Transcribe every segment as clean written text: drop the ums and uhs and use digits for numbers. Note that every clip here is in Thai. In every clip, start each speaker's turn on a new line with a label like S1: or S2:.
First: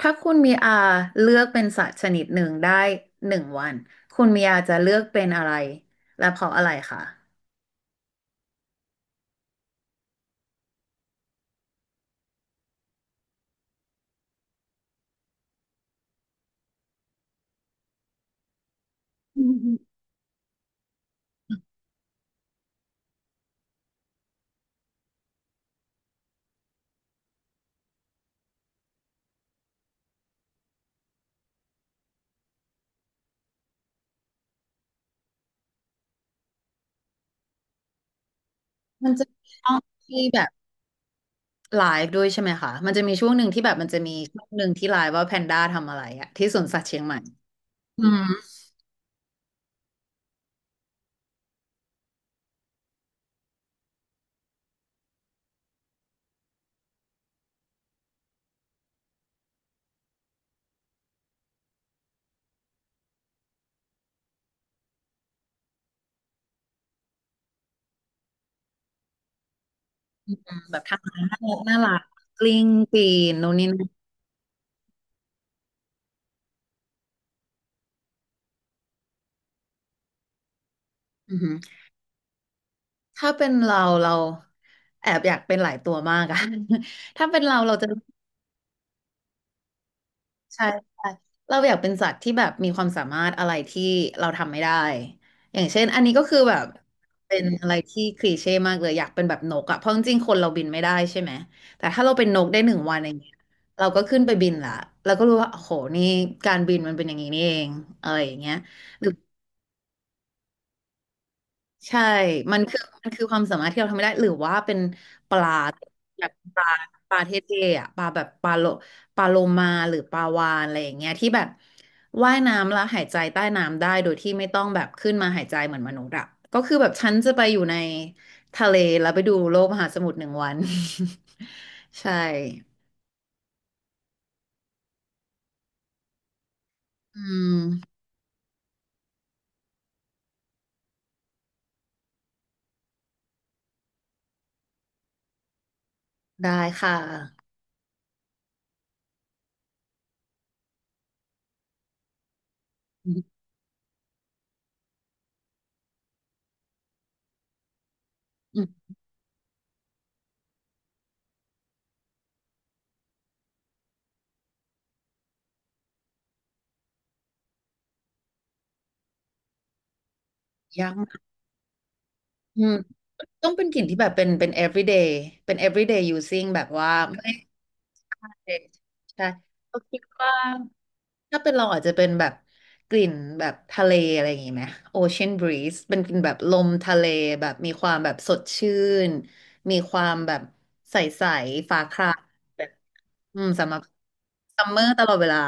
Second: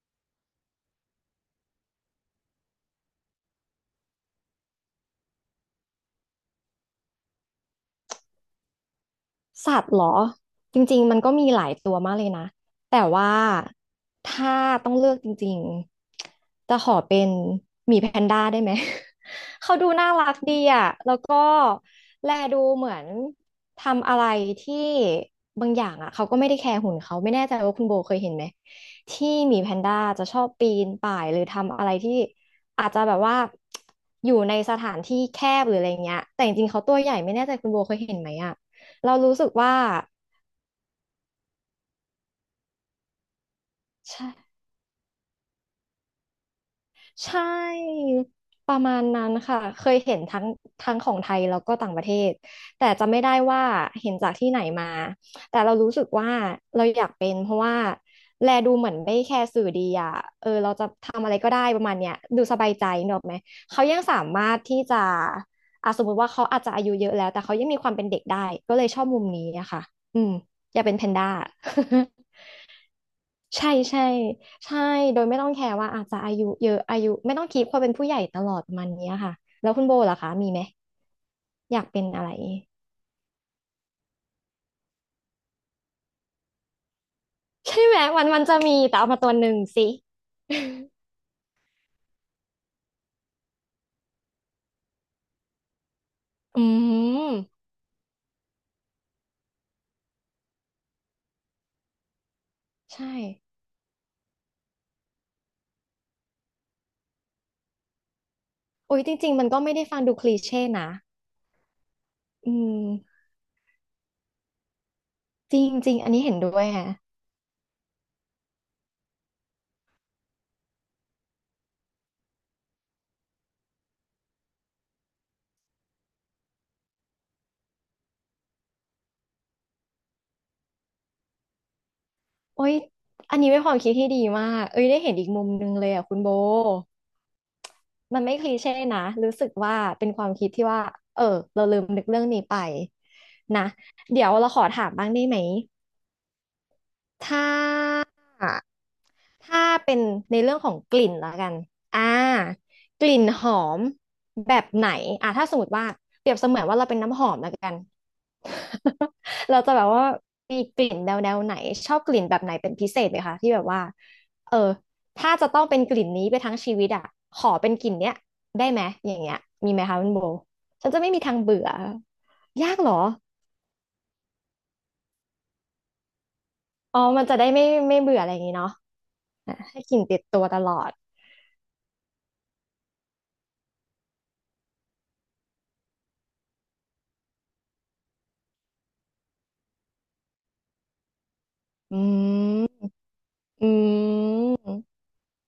S1: ถ้าคุณมีอาเลือกเป็นสัตว์ชนิดหนึ่งได้หนึ่งวันคุณมีอาจะเลือกเป็นอะไรและเพราะอะไรคะ
S2: สัตว์เหรอจริงๆมันก็มีหลายตัวมากเลยนะแต่ว่าถ้าต้องเลือกจริงๆจะขอเป็นหมีแพนด้าได้ไหม เขาดูน่ารักดีอ่ะแล้วก็แลดูเหมือนทำอะไรที่บางอย่างอ่ะเขาก็ไม่ได้แคร์หุ่นเขาไม่แน่ใจว่าคุณโบเคยเห็นไหมที่หมีแพนด้าจะชอบปีนป่ายหรือทำอะไรที่อาจจะแบบว่าอยู่ในสถานที่แคบหรืออะไรเงี้ยแต่จริงๆเขาตัวใหญ่ไม่แน่ใจคุณโบเคยเห็นไหมอ่ะ
S1: มัน
S2: เรา
S1: จะ
S2: รู้
S1: มี
S2: สึก
S1: ช่
S2: ว่า
S1: องที่แบบไลฟ์ด้วยใช่ไหมคะมันจะมีช่วงหนึ่งที่แบบมันจะมี
S2: ใช่
S1: ช่วงหนึ่งที่ไลฟ์ว่าแพนด้าทำอะไรอะที่สวนสัตว์เชียงใหม่
S2: ใช่
S1: อืม
S2: ประมาณนั้นค่ะเคยเห็นทั้งของไทยแล้วก็ต่างประเทศแต่จะไม่ได้ว่าเห็นจากที่ไหนมาแต่เรารู้สึกว่าเราอยากเป็นเพราะว่าแลดูเหมือนไม่แคร์สื่อดีอ่ะเออเราจะทำอะไรก็ได้ประมาณเนี้ยดูสบายใจเนกอะไหมเขายังสามารถที่จะอ่ะสมมติว่าเขาอาจจะอายุเยอะแล้วแต่เขายังมีความเป็นเด็กได้ก็เลยชอบมุมนี้นะคะอืม
S1: แบ
S2: อ
S1: บ
S2: ยากเป็น
S1: ทำ
S2: แพ
S1: อะ
S2: น
S1: ไร
S2: ด้า
S1: น่ารักน่ารัก กลิ้งปีนนู่นนี่
S2: ใช่
S1: นั่น
S2: ใช่ใช่โดยไม่ต้องแคร์ว่าอาจจะอายุเยอะอายุไม่ต้องคีพความเป็นผู้ใหญ่ตลอดประมันเนี้ยค่ะแล้วคุณโบล่ะคะมีไหม
S1: อือหือ
S2: อยากเป็นอะไร
S1: ถ้าเป็นเราแอบอยากเป็นหลายตัวมากอะ ถ้าเป็นเราเรา
S2: ใช่
S1: จะ
S2: ไหมมันจะมีแต่เอามาตัวหนึ่งสิ
S1: ใช่ใช่เราอยากเป็นสัตว์ที่แบบมีความสามารถอะไรที่เราทำไม่ได้อย่างเช่นอันนี้ก็คือแบ
S2: อื
S1: บ
S2: ม
S1: เป็นอะไรที่คลีเช่มากเลยอยากเป็นแบบนกอะเพราะจริงๆคนเราบินไม่ได้ใช่ไหมแต่ถ้าเราเป็นนกได้หนึ่งวันอ
S2: ใช่
S1: ย่างเงี้ยเราก็ขึ้นไปบินละเราก็รู้ว่าโอ้โหนี่การบินมันเป็นอย่างนี้นี่เองอะไรอย่างเงี้ย
S2: โอ้ยจริงๆมันก็ไม่ได้ฟังดูคลีเช่นะ
S1: ใช่
S2: อื
S1: มันคือมันคื
S2: ม
S1: อความสามารถที่เราทำไม่ได้หรือว่าเป็นปลา
S2: จริงๆอันนี้
S1: แบบ
S2: เห็นด้
S1: ป
S2: ว
S1: ลา
S2: ยฮะ
S1: ปลาเท่ๆอ่ะปลาแบบปลาโลปลาโลมาหรือปลาวาฬอะไรอย่างเงี้ยที่แบบว่ายน้ำแล้วหายใจใต้น้ำได้โดยที่ไม่ต้องแบบขึ้นมาหายใจเหมือนมนุษย์อ่ะก็คือแบบฉันจะไปอยู่ในทะเลแล้วไปดูโลกมหาสมุทรหนึ่งวัน ใช่
S2: โอ้ยอันนี้เป็นความคิดที่ดีมากเอ้ยได้เห็นอีกมุมหนึงเลยอ่ะคุณโบ
S1: อืม
S2: มันไม่คลีเช่นะรู้สึกว่าเป็นความคิดที่ว่าเออเราลืมนึกเรื่องนี้ไปนะเดี๋ยวเราขอถามบ้างได้ไหม
S1: ได้ค่ะ
S2: ถ้า ถ้าเป็นในเรื่องของกลิ่นแล้วกันอ่าก
S1: อื
S2: ลิ่
S1: ม
S2: นหอมแบบไหนถ้าสมมติว่าเปรียบเสมือนว่าเราเป็นน้ำหอมแล้วกัน
S1: อืม
S2: เราจะแบบว่ามีกลิ่นแนวไหนชอบกลิ่นแบบไหนเป็นพิเศษไหมคะที่แบบว่าเออถ้าจะต้องเป็นกลิ่นนี้ไปทั้งชีวิตอ่ะขอเป็นกลิ่นเนี้ยได้ไหมอย่างเงี้ยมีไหมคะคุณโบฉั
S1: ยั
S2: น
S1: ง
S2: จะไม่มีทางเบื่อ
S1: อื
S2: ยา
S1: ม
S2: กเหรอ
S1: ต้องเป็นกลิ่นที่แบบเป็น everyday เป็น everyday using แบบว่า
S2: อ๋อมันจะได้ไม่เบื่ออะไรอย่างงี้
S1: เด็ก
S2: เนาะ
S1: ใช่
S2: อ่ะ
S1: เรา
S2: ให้กลิ่
S1: คิ
S2: น
S1: ด
S2: ติด
S1: ว่า
S2: ตัวตลอด
S1: ถ้าเป็นเราอาจจะเป็นแบบกลิ่นแบบทะเลอะไรอย่างงี้ไหมโอเชียนบรีซเป็นกลิ่นแบบลมทะเลแบบมีความแบบสดชื่นมีความแบบใสๆฟ้าค
S2: อื
S1: ราแบ
S2: ม
S1: บอืม
S2: อื
S1: สำหรับซัมเม
S2: ม
S1: อร์ตลอดเวลา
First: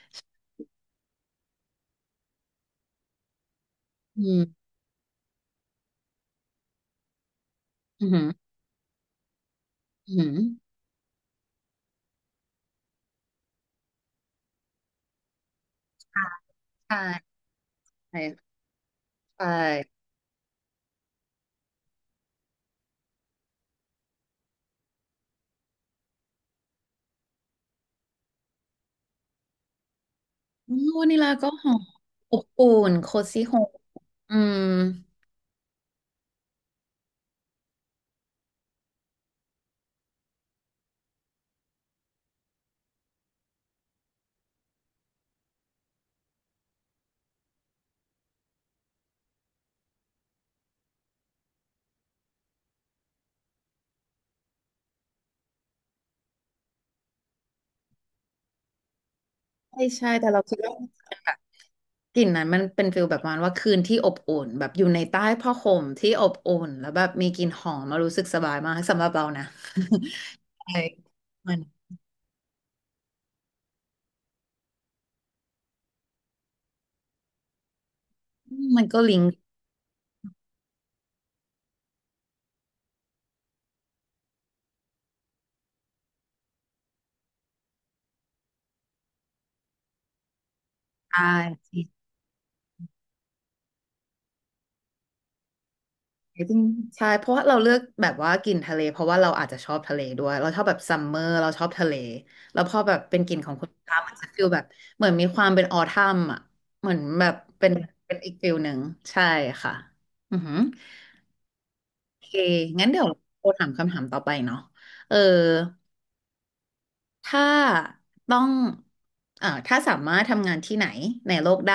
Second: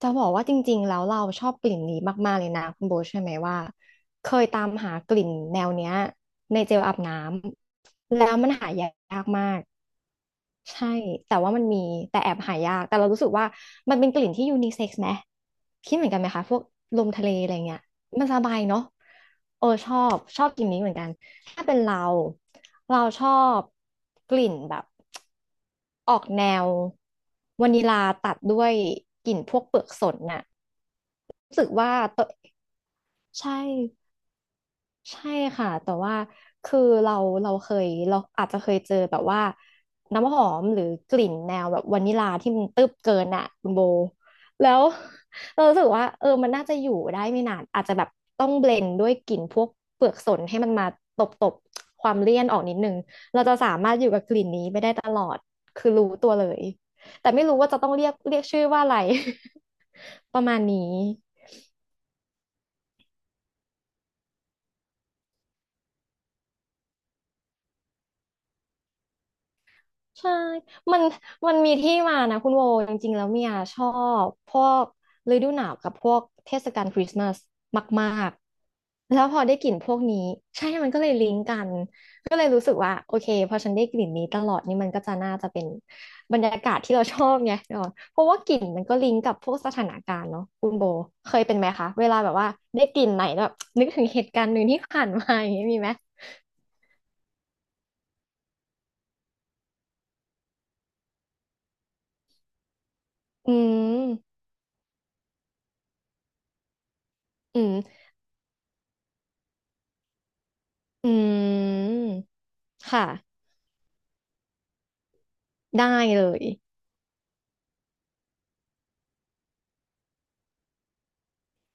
S2: จะบอกว่าจริงๆแล้วเราชอบกลิ่นนี้มากๆเลยนะคุณโบทใช่ไหมว่า
S1: อื
S2: เค
S1: ม
S2: ยตามหากลิ่นแนวเนี้ยในเจลอาบน้
S1: อื
S2: ำแล้วมั
S1: ม
S2: นหายากมาก
S1: อืม
S2: ใช่แต่ว่ามันมีแต่แอบหายากแต่เรารู้สึกว่ามันเป็นกลิ่นที่ยูนิเซ็กซ์ไหมคิดเหมือนกันไห
S1: ค่ะ
S2: มคะพวก
S1: ใช่
S2: ลมทะเลอะไรเงี้ย
S1: ใช่
S2: มันสบายเนาะ
S1: ใช่
S2: เออชอบชอบกลิ่นนี้เหมือนกันถ้าเป็นเราชอบกลิ่นแบบ ออกแนววานิลาตัดด้วยกลิ่นพวกเปลือกสนน่ะ
S1: อืมวานิลาก็
S2: รู้
S1: ห
S2: สึก
S1: อม
S2: ว่าตัว
S1: อบอุ่นโคซี่
S2: ใช่
S1: โฮมอืม
S2: ใช่ค่ะแต่ว่าคือเราอาจจะเคยเจอแบบว่าน้ำหอมหรือกลิ่นแนวแบบวานิลาที่มันตึ๊บเกินอ่ะคุณโบแล้ว เรารู้สึกว่าเออมันน่าจะอยู่ได้ไม่นานอาจจะแบบต้องเบลนด์ด้วยกลิ่นพวกเปลือกสนให้มันมาตบตบความเลี่ยนออกนิดนึงเราจะสามารถอยู่กับกลิ่นนี้ไปได้ตลอดคือรู้ตัวเลยแต่ไม่รู้ว่าจะต้องเรียกชื่อว่าอะไร
S1: ใช่ใช่แต่
S2: ป
S1: เรา
S2: ระ
S1: คิ
S2: มา
S1: ด
S2: ณ
S1: ว่า
S2: นี้
S1: กลิ่นนั้นมันเป็นฟิลแบบประมาณว่าคืนที่อบอุ่นแบบอยู่ในใต้ผ้าห่มที่อบอุ่นแล้วแบบมีกลิ่นหอมมารู้สึกสบายมากสำหรับเรานะ
S2: ใช่
S1: ใช่
S2: มันมั
S1: มั
S2: น
S1: น
S2: มีที่มานะคุณโวจริงๆแล้วเมียชอบพวกฤดูหนาวกับพวกเทศกาลคริสต์มาสมาก
S1: มันก็
S2: ๆ
S1: ลิ
S2: แล้
S1: ง
S2: ว
S1: ก์
S2: พอได้กลิ่นพวกนี้ใช่มันก็เลยลิงก์กันก็เลยรู้สึกว่าโอเคพอฉันได้กลิ่นนี้ตลอดนี่มันก็จะน่าจะเป็นบรรยากาศที่เราชอบไงเออเพราะว่ากลิ่นมันก็ลิงก์กับพวกสถานการณ์เนาะคุณโบ
S1: ได้
S2: เคยเป็นไหม
S1: จ
S2: คะ
S1: ร
S2: เวลาแบบว่าได้กลิ่นไหนแล้วแบบนึกถึงเหตุการณ์หนึ่งที่ผ่านมาอย่างนี้มีไหม
S1: ิงๆใช่เพราะว่าเราเลือกแบบว่ากลิ่นทะเลเพราะว่าเราอาจจะชอบทะเลด้วยเราชอบแบบซัมเมอร์เราชอบทะเลแล้วพอแบบเป็นกลิ่นขอ
S2: อื
S1: งคุณตา
S2: ม
S1: มันจะฟิลแบบเหมือนมีความเป็นออทัมอ่ะเหมือนแบบ
S2: อื
S1: เป็น
S2: ม
S1: เป็นอีกฟิลหนึ่งใช่ค่ะอือหือ
S2: อืม
S1: โอเคงั้นเดี๋ย
S2: ค่ะ
S1: วโอถามคำถามต่อไปเนาะเออ
S2: ได้เลย
S1: ถ้าต้องถ้าสามารถทำงานที่ไหนในโลกได้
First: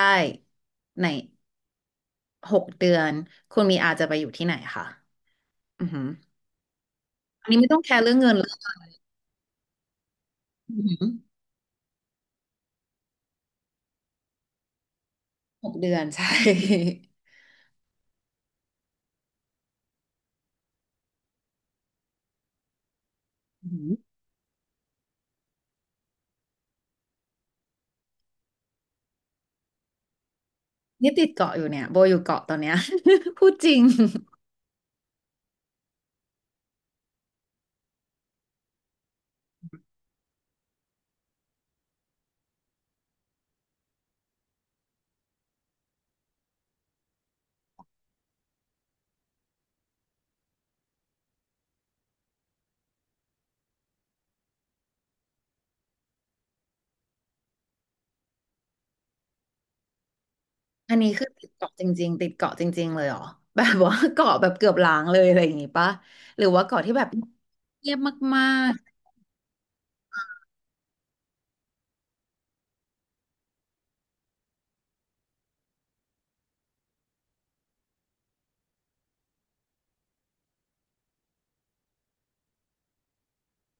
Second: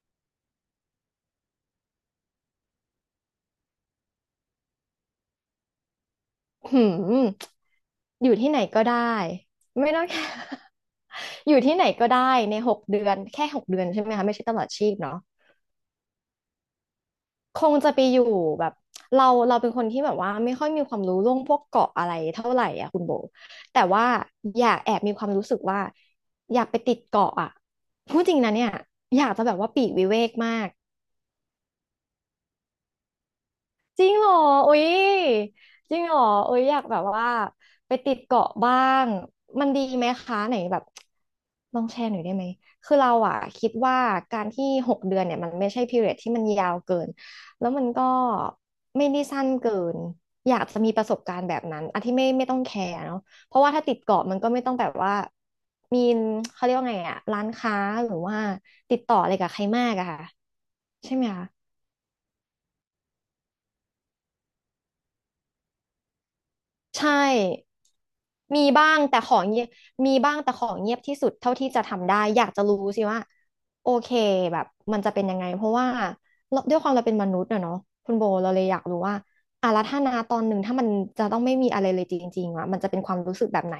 S1: ในหกเดือนคุณมีอาจะไปอยู่ที่ไหนคะอือหือ
S2: หืม
S1: อันนี้ไม่ต้องแคร์เรื่อง
S2: อ
S1: เงิ
S2: ยู่
S1: นเล
S2: ที่
S1: ย
S2: ไหนก็ได้ไม่ต้อง แค่
S1: อือหือ
S2: อยู่ที่ไหนก็ได้ในหกเดือนแค่หกเดือนใช่ไหมคะไม่ใช่ตลอดชีพเนาะ
S1: หกเดือนใช่
S2: คงจะไปอยู่แบบเราเป็นคนที่แบบว่าไม่ค่อยมีความรู้เรื่องพวกเกาะอะไรเท่าไหร่อ่ะคุณโบ
S1: อื
S2: แต่
S1: ม
S2: ว่าอยากแอบมีความรู้สึกว่าอยากไปติดเกาะอ่ะพูดจริงนะเนี่ยอยากจะแบบว่าปลีกวิเวกมาก
S1: นี่ติดเกาะอยู่เนี่ยโบอยู่เกาะตอนเนี้ย พูดจริง
S2: จริงเหรออุ๊ยจริงเหรออุ๊ยอยากแบบว่าไปติดเกาะบ้างมันดีไหมคะไหนแบบลองแชร์หน่อยได้ไหมคือเราอะคิดว่าการที่หกเดือนเนี่ยมันไม่ใช่ period ที่มันยาวเกินแล้วมันก็ไม่ได้สั้นเกินอยากจะมีประสบการณ์แบบนั้นอันที่ไม่ต้องแคร์เนาะเพราะว่าถ้าติดเกาะมันก็ไม่ต้องแบบว่ามีเขาเรียกว่าไงอะร้านค้าหรือว่าติดต่ออะไรกับใครมากอะค่ะ
S1: อันนี้
S2: ใช่ไห
S1: คื
S2: ม
S1: อติ
S2: คะ
S1: ดเกาะจริงๆติดเกาะจริงๆเลยเหรอแบบว่าเกาะแบบเกือบล้างเลยอะไรอย่างงี้ปะหรือว่าเกาะที่แบบ
S2: ใช่
S1: เงียบมา
S2: มี
S1: ก
S2: บ้างแต่ของเงียบ มีบ้างแต่ของเงียบที่สุดเท่าที่จะทำได้ อยากจะรู้สิว่าโอเคแบบมันจะเป็นยังไงเพราะว่าเราด้วยความเราเป็นมนุษย์อะเนาะคุณโบเราเลยอยากรู้ว่าอ่ะแล้วถ้านาตอนหนึ่งถ้ามันจะต้องไม่มีอะไรเลยจริงๆอะมันจะเป็นความรู้สึกแบบไหน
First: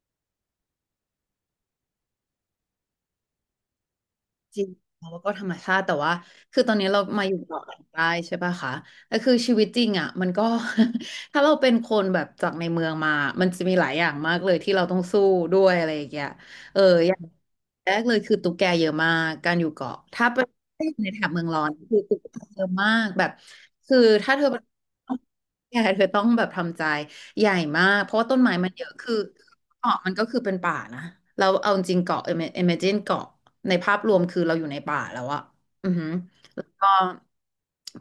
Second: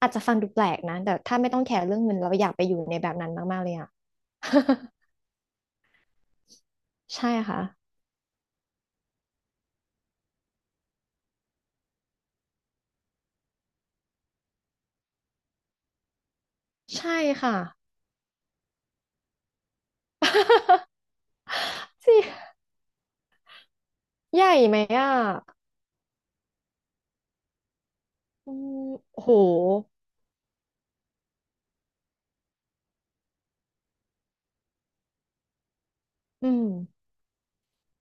S2: อาจจะฟังดูแปลกนะแต่ถ้าไม่ต้องแคร์เรื่องเงินเราอยากไปอยู่ในแบบนั้นมากๆเลยอะ
S1: จริงแล้วก็ธรรมชาติแต่ว่าคือตอนนี้เรา มา
S2: ใช่
S1: อยู่เกาะกลาง
S2: ค่ะ
S1: ใต้ใช่ป่ะคะแต่คือชีวิตจริงอ่ะมันก็ ถ้าเราเป็นคนแบบจากในเมืองมามันจะมีหลายอย่างมากเลยที่เราต้องสู้ด้วยอะไรอย่างเงี้ยเอออ
S2: ใช่
S1: ย่าง
S2: ค่ะ
S1: แรกเลยคือตุ๊กแกเยอะมากการอยู่เกาะถ้าไปในแถบเมืองร้อนคือ
S2: สิ
S1: ตุ๊กแกเยอะมากแบบคือถ้า
S2: ให
S1: เธอ
S2: ญ่
S1: เป็น
S2: ไหมอ่ะ
S1: ตุ๊กแกเธอต้องแบบทำใจใหญ่มากเพราะว่าต้น
S2: อื
S1: ไม้มันเยอะ
S2: ม
S1: คือ
S2: โห
S1: เกาะมันก็คือเป็นป่านะเราเอาจริงเกาะ imagine เกาะ ในภาพรวมคือเราอยู่ในป่าแล้วอะอือหือ
S2: อื
S1: แล้
S2: ม
S1: วก็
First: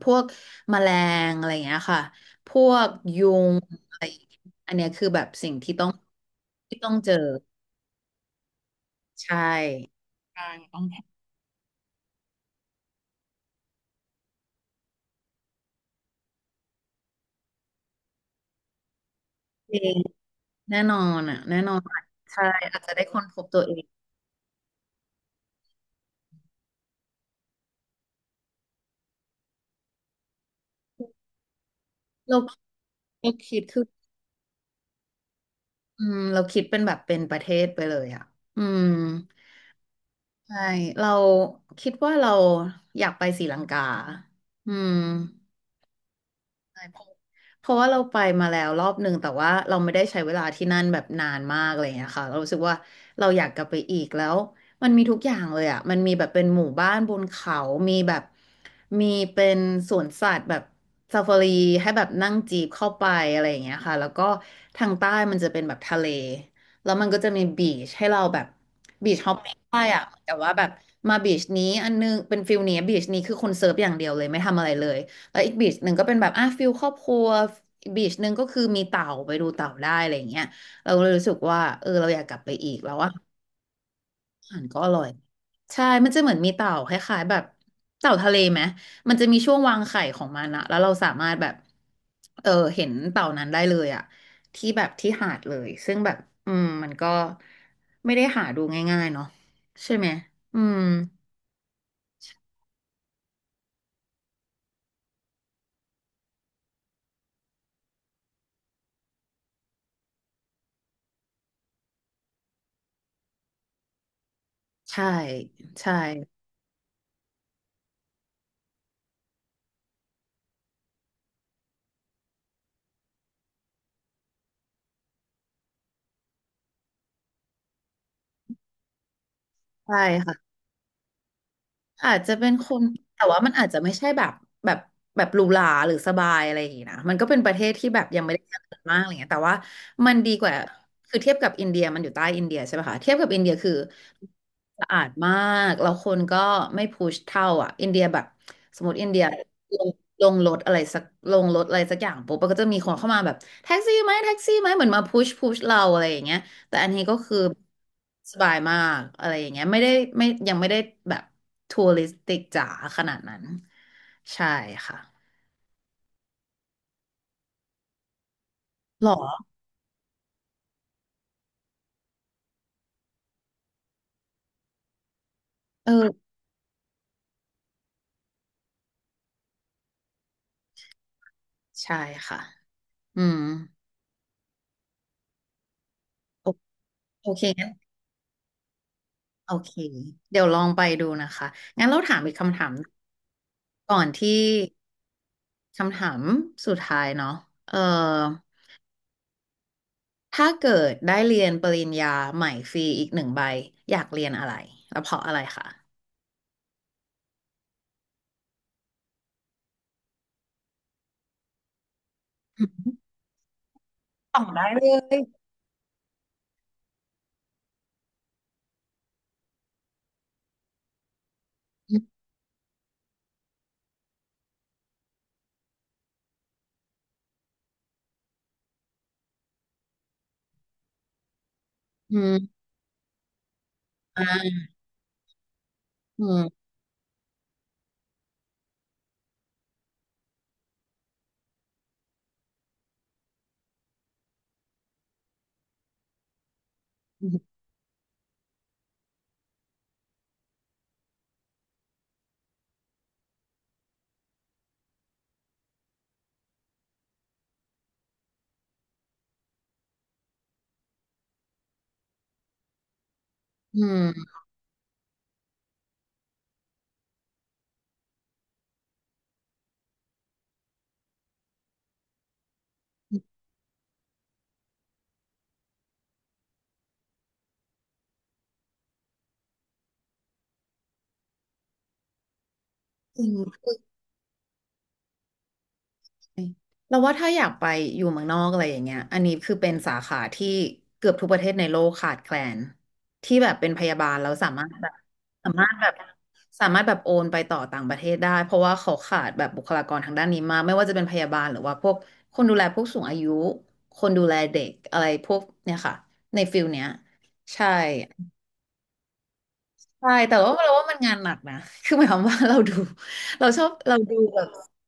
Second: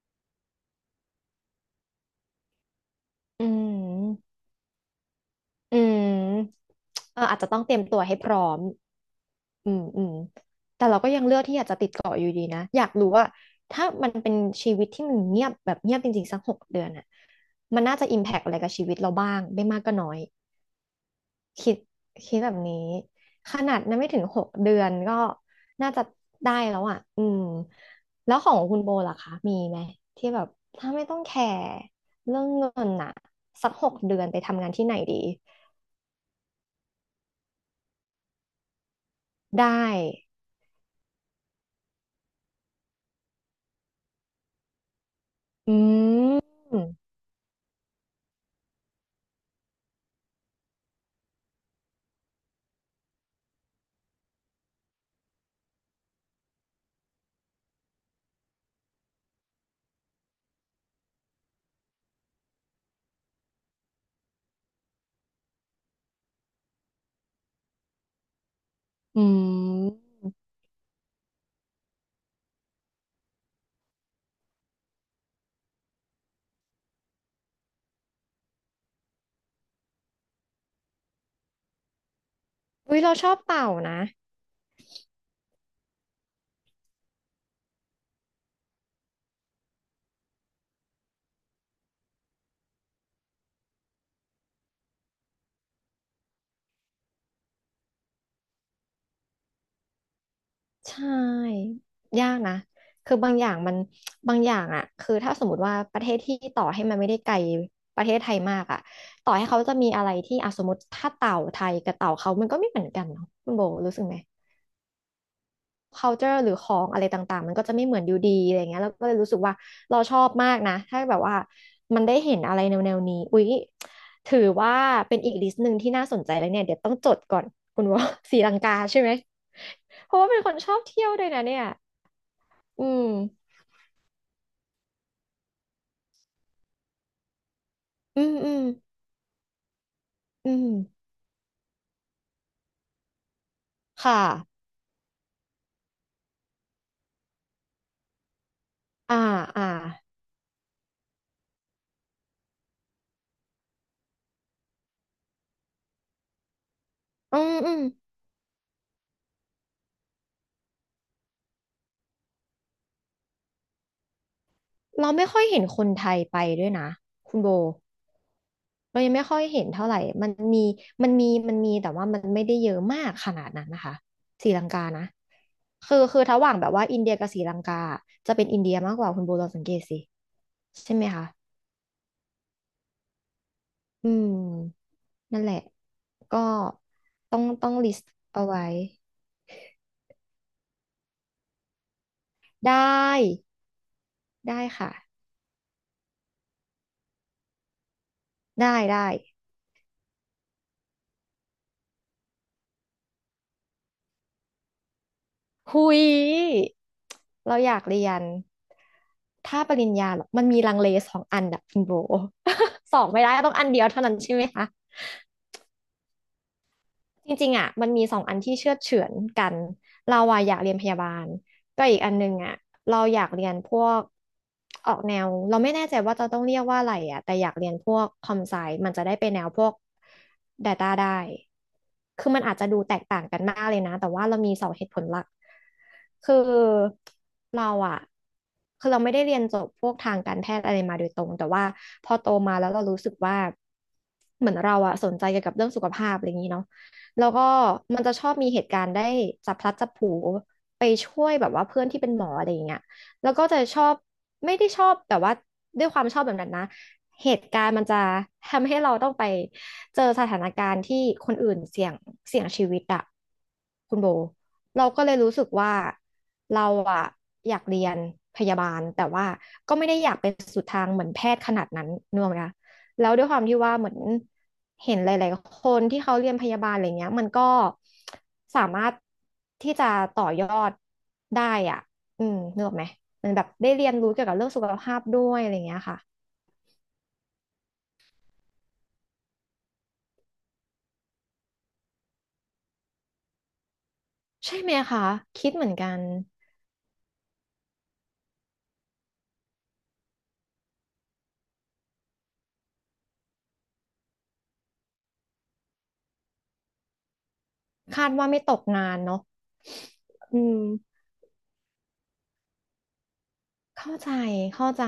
S1: พวกแมลงอะไรอย่างเงี้ยค่ะ พวกยุ
S2: อื
S1: งอะไรอย่างเงี้
S2: ม
S1: ยอันเนี้ยคือแบบสิ่งที่
S2: อื
S1: ต้อง
S2: ม
S1: ที่ต้องเจอ
S2: เอออาจจะต้องเตรียมตัวให้พร้อม
S1: ใช่
S2: อืมอืม
S1: ใช่ต้อง
S2: แต่เราก็ยังเลือกที่อยากจะติดเกาะอยู่ดีนะ อยากรู้ว่าถ้ามันเป็นชีวิตที่มันเงียบแบบเงียบจริงๆสักหกเดือนอ่ะมันน่าจะอิมแพกอะไรกับชีวิตเราบ้างไม่
S1: เอ
S2: มากก็
S1: ง
S2: น้อย
S1: แน่นอนอ่ะแน่
S2: คิ
S1: นอ
S2: ด
S1: นอ
S2: คิด
S1: ใช่
S2: แบบนี้
S1: อาจจะได้ค้นพบ
S2: ข
S1: ตัวเอ
S2: นาด
S1: ง
S2: นั้นไม่ถึงหกเดือนก็น่าจะได้แล้วอ่ะอืมแล้วของคุณโบล่ะคะมีไหมที่แบบถ้าไม่ต้องแคร์
S1: เรา
S2: เรื่องเงินน่ะ
S1: เราคิด
S2: สัก
S1: คื
S2: ห
S1: อ
S2: กเดือนไปทำงานที่ไหนดี
S1: อืมเราคิดเป็นแบบเป็นประเทศไปเลยอ่ะอืม
S2: ได้
S1: ใช่เราคิดว่าเราอยากไปศรีลังกาอืม
S2: อืม
S1: ใช่เพราะเพราะว่าเราไปมาแล้วรอบหนึ่งแต่ว่าเราไม่ได้ใช้เวลาที่นั่นแบบนานมากอะไรอย่างเงี้ยค่ะเรารู้สึกว่าเราอยากกลับไปอีกแล้วมันมีทุกอย่างเลยอ่ะมันมีแบบเป็นหมู่บ้านบนเขามีแบบมีเป็นสวนสัตว์แบบซาฟารีให้แบบนั่งจีบเข้าไปอะไรอย่างเงี้ยค่ะแล้วก็ทางใต้มันจะเป็นแบบทะเลแล้วมันก็จะมีบีชให้เราแบบบีช
S2: อื
S1: ฮอปปิ้งได้อ่ะแต่
S2: ม
S1: ว่าแบบมาบีชนี้อันนึงเป็นฟิลนี้บีชนี้คือคนเซิร์ฟอย่างเดียวเลยไม่ทำอะไรเลย แล้วอีกบีชหนึ่งก็เป็นแบบอ่ะฟิลครอบครัวอีกบีชหนึ่งก็คือมีเต่าไปดูเต่าได้อะไรอย่างเงี้ยเราเลยรู้สึกว่าเออเราอยากกลับไปอีกแล้ว
S2: อุ้ย
S1: ว่า
S2: เราชอบเต่านะ
S1: อาหารก็อร่อยใช่มันจะเหมือนมีเต่าคล้ายๆแบบเต่าทะเลไหมมันจะมีช่วงวางไข่ของมันอะแล้วเราสามารถแบบเออเห็นเต่านั้นได้เลยอะที่แบบที่หาดเลยซึ่งแบบอืมมันก็ไม่ได้หาดูง่ายๆเนาะใช่ไหมอืม
S2: ใช่ยากนะคือบางอย่างมันบางอย่างอ่ะคือถ้าสมมติว่าประเทศที่ต่อให้มันไม่ได้ไกลประเทศไทยมากอ่ะต่อให้เขาจะมีอะไรที่อ่ะสมมติถ้าเต่าไทยกับเต่าเขามันก็ไม่เหมือนกันเนาะคุณโบรู้สึกไหม
S1: ใช่ใช่
S2: culture หรือของอะไรต่างๆมันก็จะไม่เหมือนอยู่ดีอะไรเงี้ยแล้วก็เลยรู้สึกว่าเราชอบมากนะถ้าแบบว่ามันได้เห็นอะไรแนวๆนวนี้อุ๊ยถือว่าเป็นอีกลิสต์หนึ่งที่น่าสนใจแล้วเนี่ยเดี๋ยวต้องจดก่อนคุณว่า ศรีลังกาใช่ไหม
S1: ใช่
S2: เพราะว่า
S1: ค่ะ
S2: เป็นคนชอบเที่ยวด้วยนะเนี่ย
S1: อาจจะเป็นคน
S2: อื
S1: แต่ว่า
S2: ม
S1: มันอาจจะไม่ใช่แบบแบบแบบหรูหราหรือสบายอะไรอย่างงี้นะมันก็เป็นประเทศที่แบบยั
S2: อื
S1: งไม่
S2: ม
S1: ได้
S2: อื
S1: เจ
S2: ม
S1: ริญมากอะไรเงี้ยแต่ว่ามันดีก
S2: อื
S1: ว่า
S2: ม
S1: คือเทียบกับอินเดียมันอยู่ใต้อินเดียใช่ไหมคะเทียบกับอินเดียคือ
S2: ค่ะ
S1: สะอาดมากแล้วคนก็ไม่พุชเท่าอ่ะอินเดียแบบสมมติอิน
S2: อ่า
S1: เดีย
S2: อ่า
S1: ลงลงรถอะไรสักลงรถอะไรสักอย่างปุ๊บมันก็จะมีคนเข้ามาแบบแท็กซี่ไหมแท็กซี่ไหมเหมือนมาพุชพุชเราอะไรอย่างเงี้ย แต่อันนี้ก็คื
S2: อื
S1: อ
S2: มอืม
S1: สบายมากอะไรอย่างเงี้ยไม่ได้ไม่ยังไม่ได้แบบทัวริสติกจ๋าขนาดนั้นใช่ค่ะ
S2: เราไม่ค่อยเห็นคนไทยไปด้วยนะคุณโบเรา
S1: หร
S2: ยังไม่ค่อย
S1: อ
S2: เห็นเท่าไหร่มันมีแต่ว่ามันไม่ได้เยอะมากขนาดนั้นนะคะศรีลังกานะ
S1: เออ
S2: คือคือระหว่างแบบว่าอินเดียกับศรีลังกาอะจะเป็นอินเดียมากกว่าคุณโบลองสังเกตสิใช่ไหมคะ
S1: ใช่ค่ะอืม
S2: อืมนั่นแหละก็
S1: โอโอ
S2: ต้อ
S1: เค
S2: ง
S1: งั้
S2: ต้อ
S1: น
S2: งลิสต์เอาไว้
S1: โอเคเดี๋ยวลองไปดูนะคะงั้นเราถามอีกคำถาม
S2: ได้
S1: ก่อนที่
S2: ได้ค่ะ
S1: คำถามสุดท้ายเนาะเออ
S2: ได้ได้
S1: ถ้าเกิดได้เรียนปริญญาใหม่ฟรีอีกหนึ่งใบอยากเรียนอะไรแล้วเพราะอะไร
S2: หุ
S1: คะ
S2: ยเราอยากเรียนถ้าปริญญาเหรอมันมีลังเลสองอันอะคุณโบ สองไม่ได้ต้องอันเดียวเท่านั้นใช่
S1: ตอ
S2: ไหม
S1: บ
S2: คะ
S1: ได้เลย
S2: จริงๆอ่ะมันมีสองอันที่เชื่อดเฉือนกันเราอ่ะอยากเรียนพยาบาลก็อีกอันนึงอ่ะเราอยากเรียนพวกออกแนวเราไม่แน่ใจว่าจะต้องเรียกว่าอะไรอ่ะแต่อยากเรียนพวกคอมไซมันจะได้ไปแนวพวก Data ได้
S1: อื
S2: คือมันอา
S1: ม
S2: จจะดูแตกต่างกันมากเลยนะแต่
S1: อ่
S2: ว่าเรามี
S1: า
S2: สองเหตุผลหลัก
S1: อื
S2: คือ
S1: ม
S2: เราอ่ะคือเราไม่ได้เรียนจบพวกทางการแพทย์อะไรมาโดยตรงแต่ว่าพอโตมาแล้วเรารู้สึกว่าเหมือนเราอ่ะสนใจเกี่ยวกับเรื่องสุขภาพอะไรอย่างนี้เนาะ แล้
S1: อื
S2: วก็มันจะชอบมีเหตุการณ์ได้จับพลัดจับผลูไปช่วยแบบว่าเพื่อนที่เป็นหมออะไรอย่างเงี้ยแล้วก็จะชอบไม่ได้ชอบแต่ว่าด้วยความชอบแบบนั้นนะเหตุการณ์มันจะทำให้เราต้องไปเจอสถานการณ์ที่คนอื่นเสี่ยงเสี่ยงชีวิตอะคุณโบ
S1: ม
S2: เราก็เลยรู้สึกว่าเราอะอยากเรียนพยาบาลแต่ว่าก็ไม่ได้อยากเป็นสุดทางเหมือนแพทย์ขนาดนั้นนึกออกไหมคะ แล้วด้วยความที่ว่าเหมือนเห็นหลายๆคนที่เขาเรียนพยาบาลอะไรเงี้ยมันก็สามารถที่จะต่อยอดได้อ่ะอืมนึกออกไหม
S1: จริ
S2: มั
S1: ง
S2: นแบบ
S1: เล
S2: ได้เรียนรู้เกี่ยวกับเรื่องสุขภาพด้วยอะไรเงี้ยค่ะ
S1: ยเราว่าถ้าอยากไปอยู่เมืองนอกอะไรอย่างเงี้ยอันนี้คือเป็นสาขาที่เกือบทุกประเทศในโลกขาดแคลนที่แบบเป็นพยาบาลแล้วสา
S2: ใช่
S1: มาร
S2: ไห
S1: ถ
S2: ม
S1: แบบ
S2: คะคิ
S1: สา
S2: ดเห
S1: มา
S2: มื
S1: ร
S2: อน
S1: ถแบ
S2: กั
S1: บ
S2: น
S1: สามารถแบบโอนไปต่อต่างประเทศได้เพราะว่าเขาขาดแบบบุคลากรทางด้านนี้มากไม่ว่าจะเป็นพยาบาลหรือว่าพวกคนดูแลผู้สูงอายุคนดูแลเด็กอะไรพวกเนี่ยค่ะในฟิลเนี้ยใช่
S2: คาดว่าไม่ตกงานเนาะ
S1: ใช่แต่
S2: อื
S1: ว่า
S2: ม
S1: เราว่ามันงานหนักนะ คือหมายความว่าเราดู เราชอบ
S2: เข้า
S1: เรา
S2: ใจ
S1: ดูแบบ
S2: เข้าใจ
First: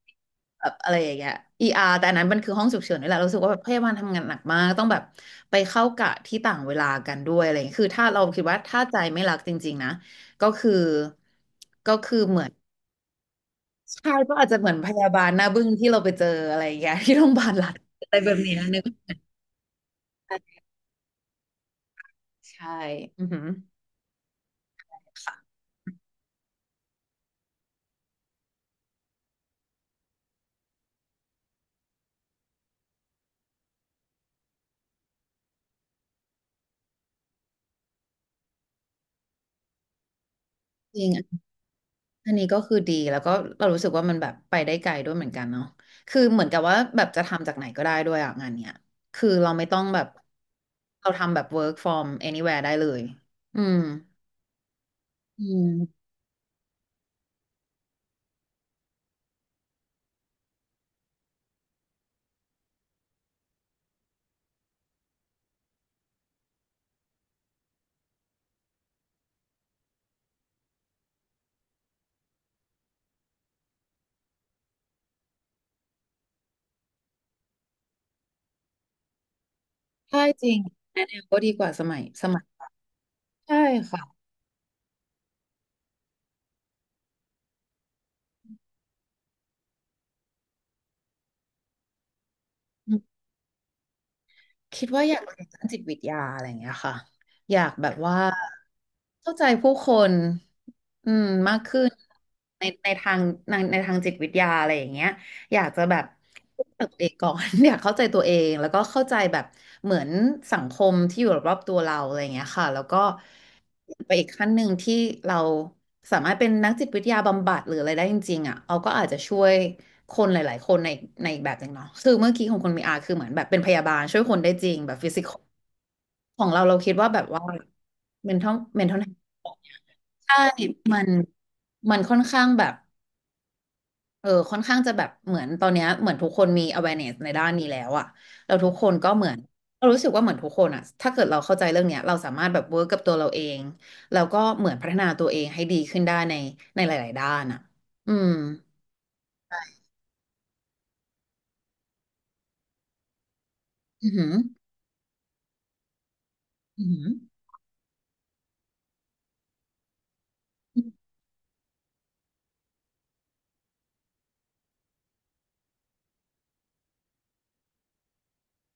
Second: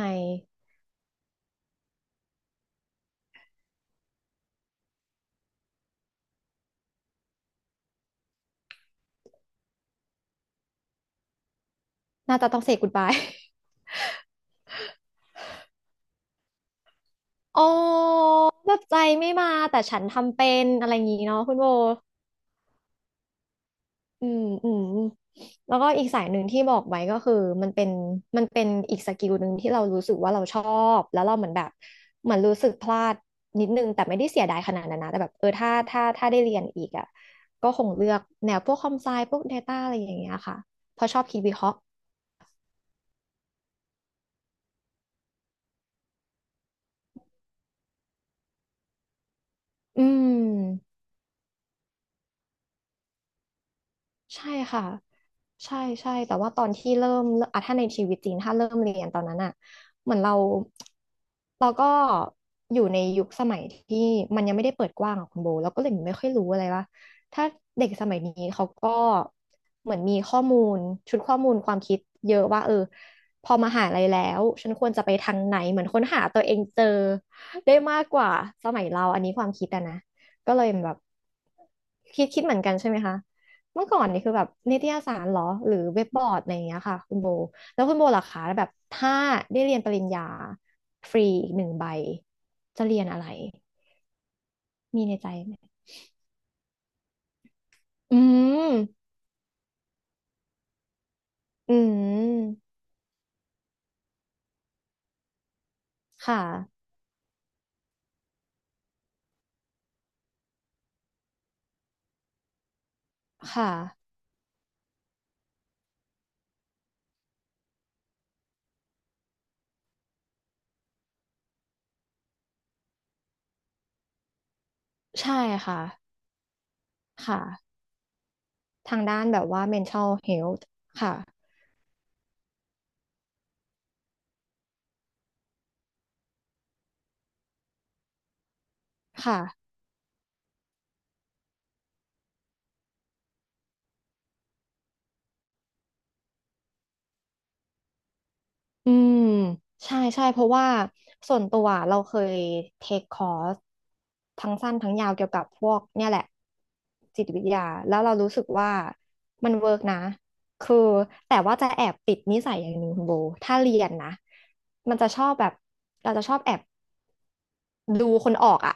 S1: แบบอะไรอย่างเงี้ย ER แต่อันนั้นมันคือห้องฉุกเฉินนี่แหละเรารู้สึกว่าแบบพยาบาลทำงานหนักมากต้องแบบไปเข้ากะที่ต่างเวลากันด้วยอะไรอย่างเงี้ยคือถ้าเราคิดว่าถ้าใจไม่รักจริงๆนะก็คือก็คือเห
S2: น่า
S1: มือ
S2: จะ
S1: น
S2: ต้องเ a y ก o ดบาย
S1: ใช่ก็อาจจะเหมือนพยาบาลหน้าบึ้งที่เราไปเจออะไรอย่างเงี้ย ที่โรงพยาบาล
S2: โอ้
S1: รัฐอะไรแบบเนี้ย
S2: แบ
S1: นึ
S2: บ
S1: ก
S2: ใจ
S1: ว่า
S2: ไม่มาแต่ฉัน
S1: ใช
S2: ทำเป็
S1: ่
S2: นอะไรอย่างงี้เนาะคุณโบ
S1: ใช่อือหือ
S2: อืมอืมแล้วก็อีกสายหนึ่งที่บอกไว้ก็คือมันเป็นมันเป็นอีกสกิลหนึ่งที่เรารู้สึกว่าเราชอบแล้วเราเหมือนแบบเหมือนรู้สึกพลาดนิดนึงแต่ไม่ได้เสียดายขนาดนั้นนะแต่แบบเออถ้าได้เรียนอีกอ่ะก็คงเลือกแนวพวกคอมไซพวก Data อะไรอย่างเงี้ยค่ะ
S1: จ
S2: เพ
S1: ริ
S2: ราะชอบคิ
S1: ง
S2: ดวิเคราะห์
S1: อันนี้ก็คือดีแล้วก็เรารู้สึกว่ามันแบบไปได้ไกลด้วยเหมือนกันเนาะคือเหมือนกับว่าแบบจะทำจากไหนก็ได้ด้วยอะงานเนี้ย คือเราไม่ต้องแบ
S2: อื
S1: บ
S2: ม
S1: เราทำแบบ work from anywhere ได้เลย อืม
S2: ใช่ค่ะ
S1: อื
S2: ใช่
S1: ม
S2: ใช่แต่ว่าตอนที่เริ่มอ่ะถ้าในชีวิตจริงถ้าเริ่มเรียนตอนนั้นอ่ะเหมือนเราเราก็อยู่ในยุคสมัยที่มันยังไม่ได้เปิดกว้างอะคุณโบเราก็เลยไม่ค่อยรู้อะไรว่าถ้าเด็กสมัยนี้เขาก็เหมือนมีข้อมูลชุดข้อมูลความคิดเยอะว่าเออพอมหาลัยแล้วฉันควรจะไปทางไหนเหมือนค้นหาตัวเองเจอได้มากกว่าสมัยเราอันนี้ความคิดอะนะ
S1: ใช่จ
S2: ก็
S1: ริง
S2: เลยแบบ
S1: ก็ดีกว่าสมัย
S2: คิดคิดเหมือนกันใช่ไหมคะ
S1: ใช่
S2: เมื่อก่อ
S1: ค่ะ
S2: นนี่คือแบบนิตยสารเหรอหรือเว็บบอร์ดอะไรอย่างเงี้ยค่ะคุณโบแล้วคุณโบล่ะคะแบบถ้าได้เรียนปริญญาฟรีอีกหนึ่งใบจะ
S1: อื
S2: เรียนอะไร
S1: คิด
S2: มี
S1: ว่าอ
S2: ใน
S1: ยาก
S2: ใจ
S1: เรียน
S2: ไหม
S1: ด้านจิตวิทยาอะไรอย่างเงี้ยค่ะอยากแบบว่า
S2: อืม
S1: เข้าใจผู้คนอืมมาก
S2: อื
S1: ขึ้นใน
S2: ม
S1: ในทางในทางจิตวิทยาอะไรอย่างเงี้ยอยากจะแบบ
S2: ค่ะ
S1: เข้าใจตัวเองก่อน อยากเข้าใจตัวเองแล้วก็เข้าใจแบบเหมือนสังคมที่อยู่รอบๆตัวเราอะไรอย่างเงี้ยค่ะแล้วก็
S2: ค่ะ
S1: ไปอีกขั้นหนึ่งที่เราสามารถเป็นนักจิตวิทยาบำบัดหรืออะไรได้จริงๆอ่ะเอาก็อาจจะช่วย คนหลาย ๆ คนในอีกแบบหนึ่งเนาะคือเมื่อกี้ของคนมีอาคือเหมือนแบบเป็นพยาบาลช่วยคนได้จริงแบบฟิสิก
S2: ใช่ค่ะ
S1: ของเราเราคิดว่าแบบ
S2: ค่ะ
S1: ว่า
S2: ทา
S1: mental
S2: ง
S1: health
S2: ด้านแบบว่า mental
S1: ใช่
S2: health
S1: มัน
S2: ค่ะ
S1: มันค่อนข้างแบบเออค่อนข้างจะแบบเหมือนตอนเนี้ยเหมือนทุกคนมี awareness ในด้านนี้แล้วอะเราทุกคนก็เหมือน
S2: ค่ะ
S1: เรารู้สึกว่าเหมือนทุกคนอะถ้าเกิดเราเข้าใจเรื่องเนี้ยเราสามารถแบบ work กับตัวเราเองแล้วก็เหมือนพัฒนาตัวเองให้ดีขึ้นได้ในหลายๆด้านอะอืม
S2: อืมใช่ใช่เพราะว่าส่วนตัวเราเคยเทคคอร์ส
S1: อือหือ
S2: ทั้งสั้นทั้งยาวเกี่ยวกับพวกเนี่ยแหละ
S1: อือหือ
S2: จิตวิทยาแล้วเรารู้สึกว่ามันเวิร์กนะคือแต่ว่าจะแอบติดนิสัยอย่างหนึ่งคุณโบถ้าเรียนนะมันจะชอบแบบเราจะชอบแอบดูคนออกอ่ะ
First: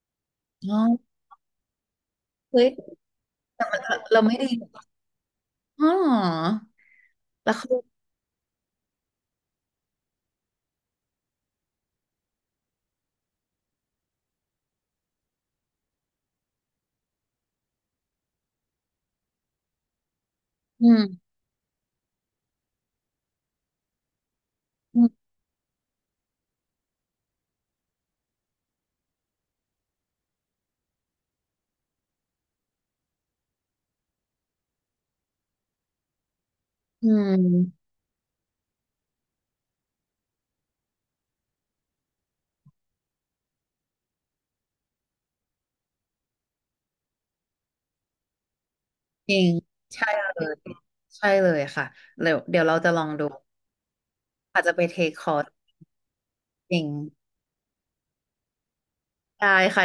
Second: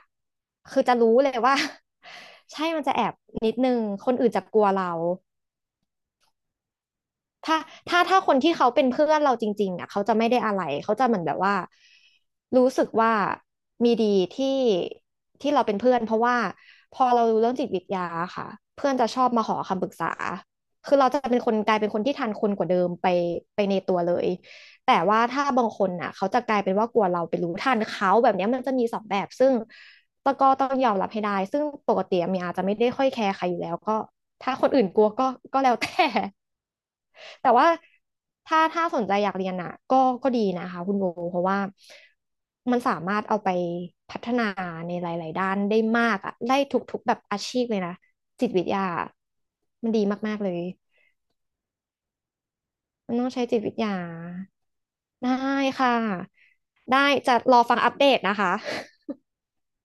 S1: อ๋อ
S2: คือจะรู้เลยว่า ใช่
S1: เฮ้ย
S2: มันจะแอบนิดนึงคน
S1: เรา
S2: อื่น
S1: ไม่
S2: จะ
S1: ดี
S2: กลัวเรา
S1: อ๋อเหรอแล้ว
S2: ถ้า
S1: เขา
S2: ถ้าคนที่เขาเป็นเพื่อนเราจริงๆอ่ะเขาจะไม่ได้อะไรเขาจะเหมือนแบบว่ารู้สึกว่ามีดีที่ที่เราเป็นเพื่อนเพราะว่าพอเรารู้เรื่องจิตวิทยาค่ะเพื่อนจะชอบมาขอคำปรึกษา
S1: อื
S2: คือเราจะ
S1: ม
S2: เป็นคนกลายเป็นคนที่ทันคนกว่าเดิมไปไปในตัวเลยแต่
S1: อื
S2: ว่า
S1: ม
S2: ถ้าบางคนน่ะเขาจะกลายเป็นว่ากลัวเราไปรู้ทันเขาแบบเนี้ยมันจะมีสองแบบซึ่งตะก็ต้องยอมรับให้ได้ซึ่งปกติเมียอาจจะไม่ได้ค่อยแคร์ใครอยู่แล้วก็ถ้าคนอื่นกลัวก็ก็แล้วแต่
S1: อื
S2: แต่ว่า
S1: ม
S2: ถ้าสนใจอยากเรียนอ่ะก็ก็ดีนะคะคุณโบเพราะว่ามันสามารถเอาไปพัฒนาในหลายๆด้านได้มากอ่ะได้ทุกๆแบบอาชีพเลยนะจิตวิทยา
S1: จริง
S2: มันดี
S1: ใช่
S2: มา
S1: เล
S2: กๆเล
S1: ย
S2: ย
S1: ใช่เลยค่ะ เดี๋ยวเราจะลอง
S2: มัน
S1: ดู
S2: ต้องใช้จิตวิทยา
S1: อาจจะไปเทคค
S2: ได้
S1: อร์ส
S2: ค่ะ
S1: จริง
S2: ได้จะรอฟังอัปเดตนะคะ
S1: ได้ค่ะ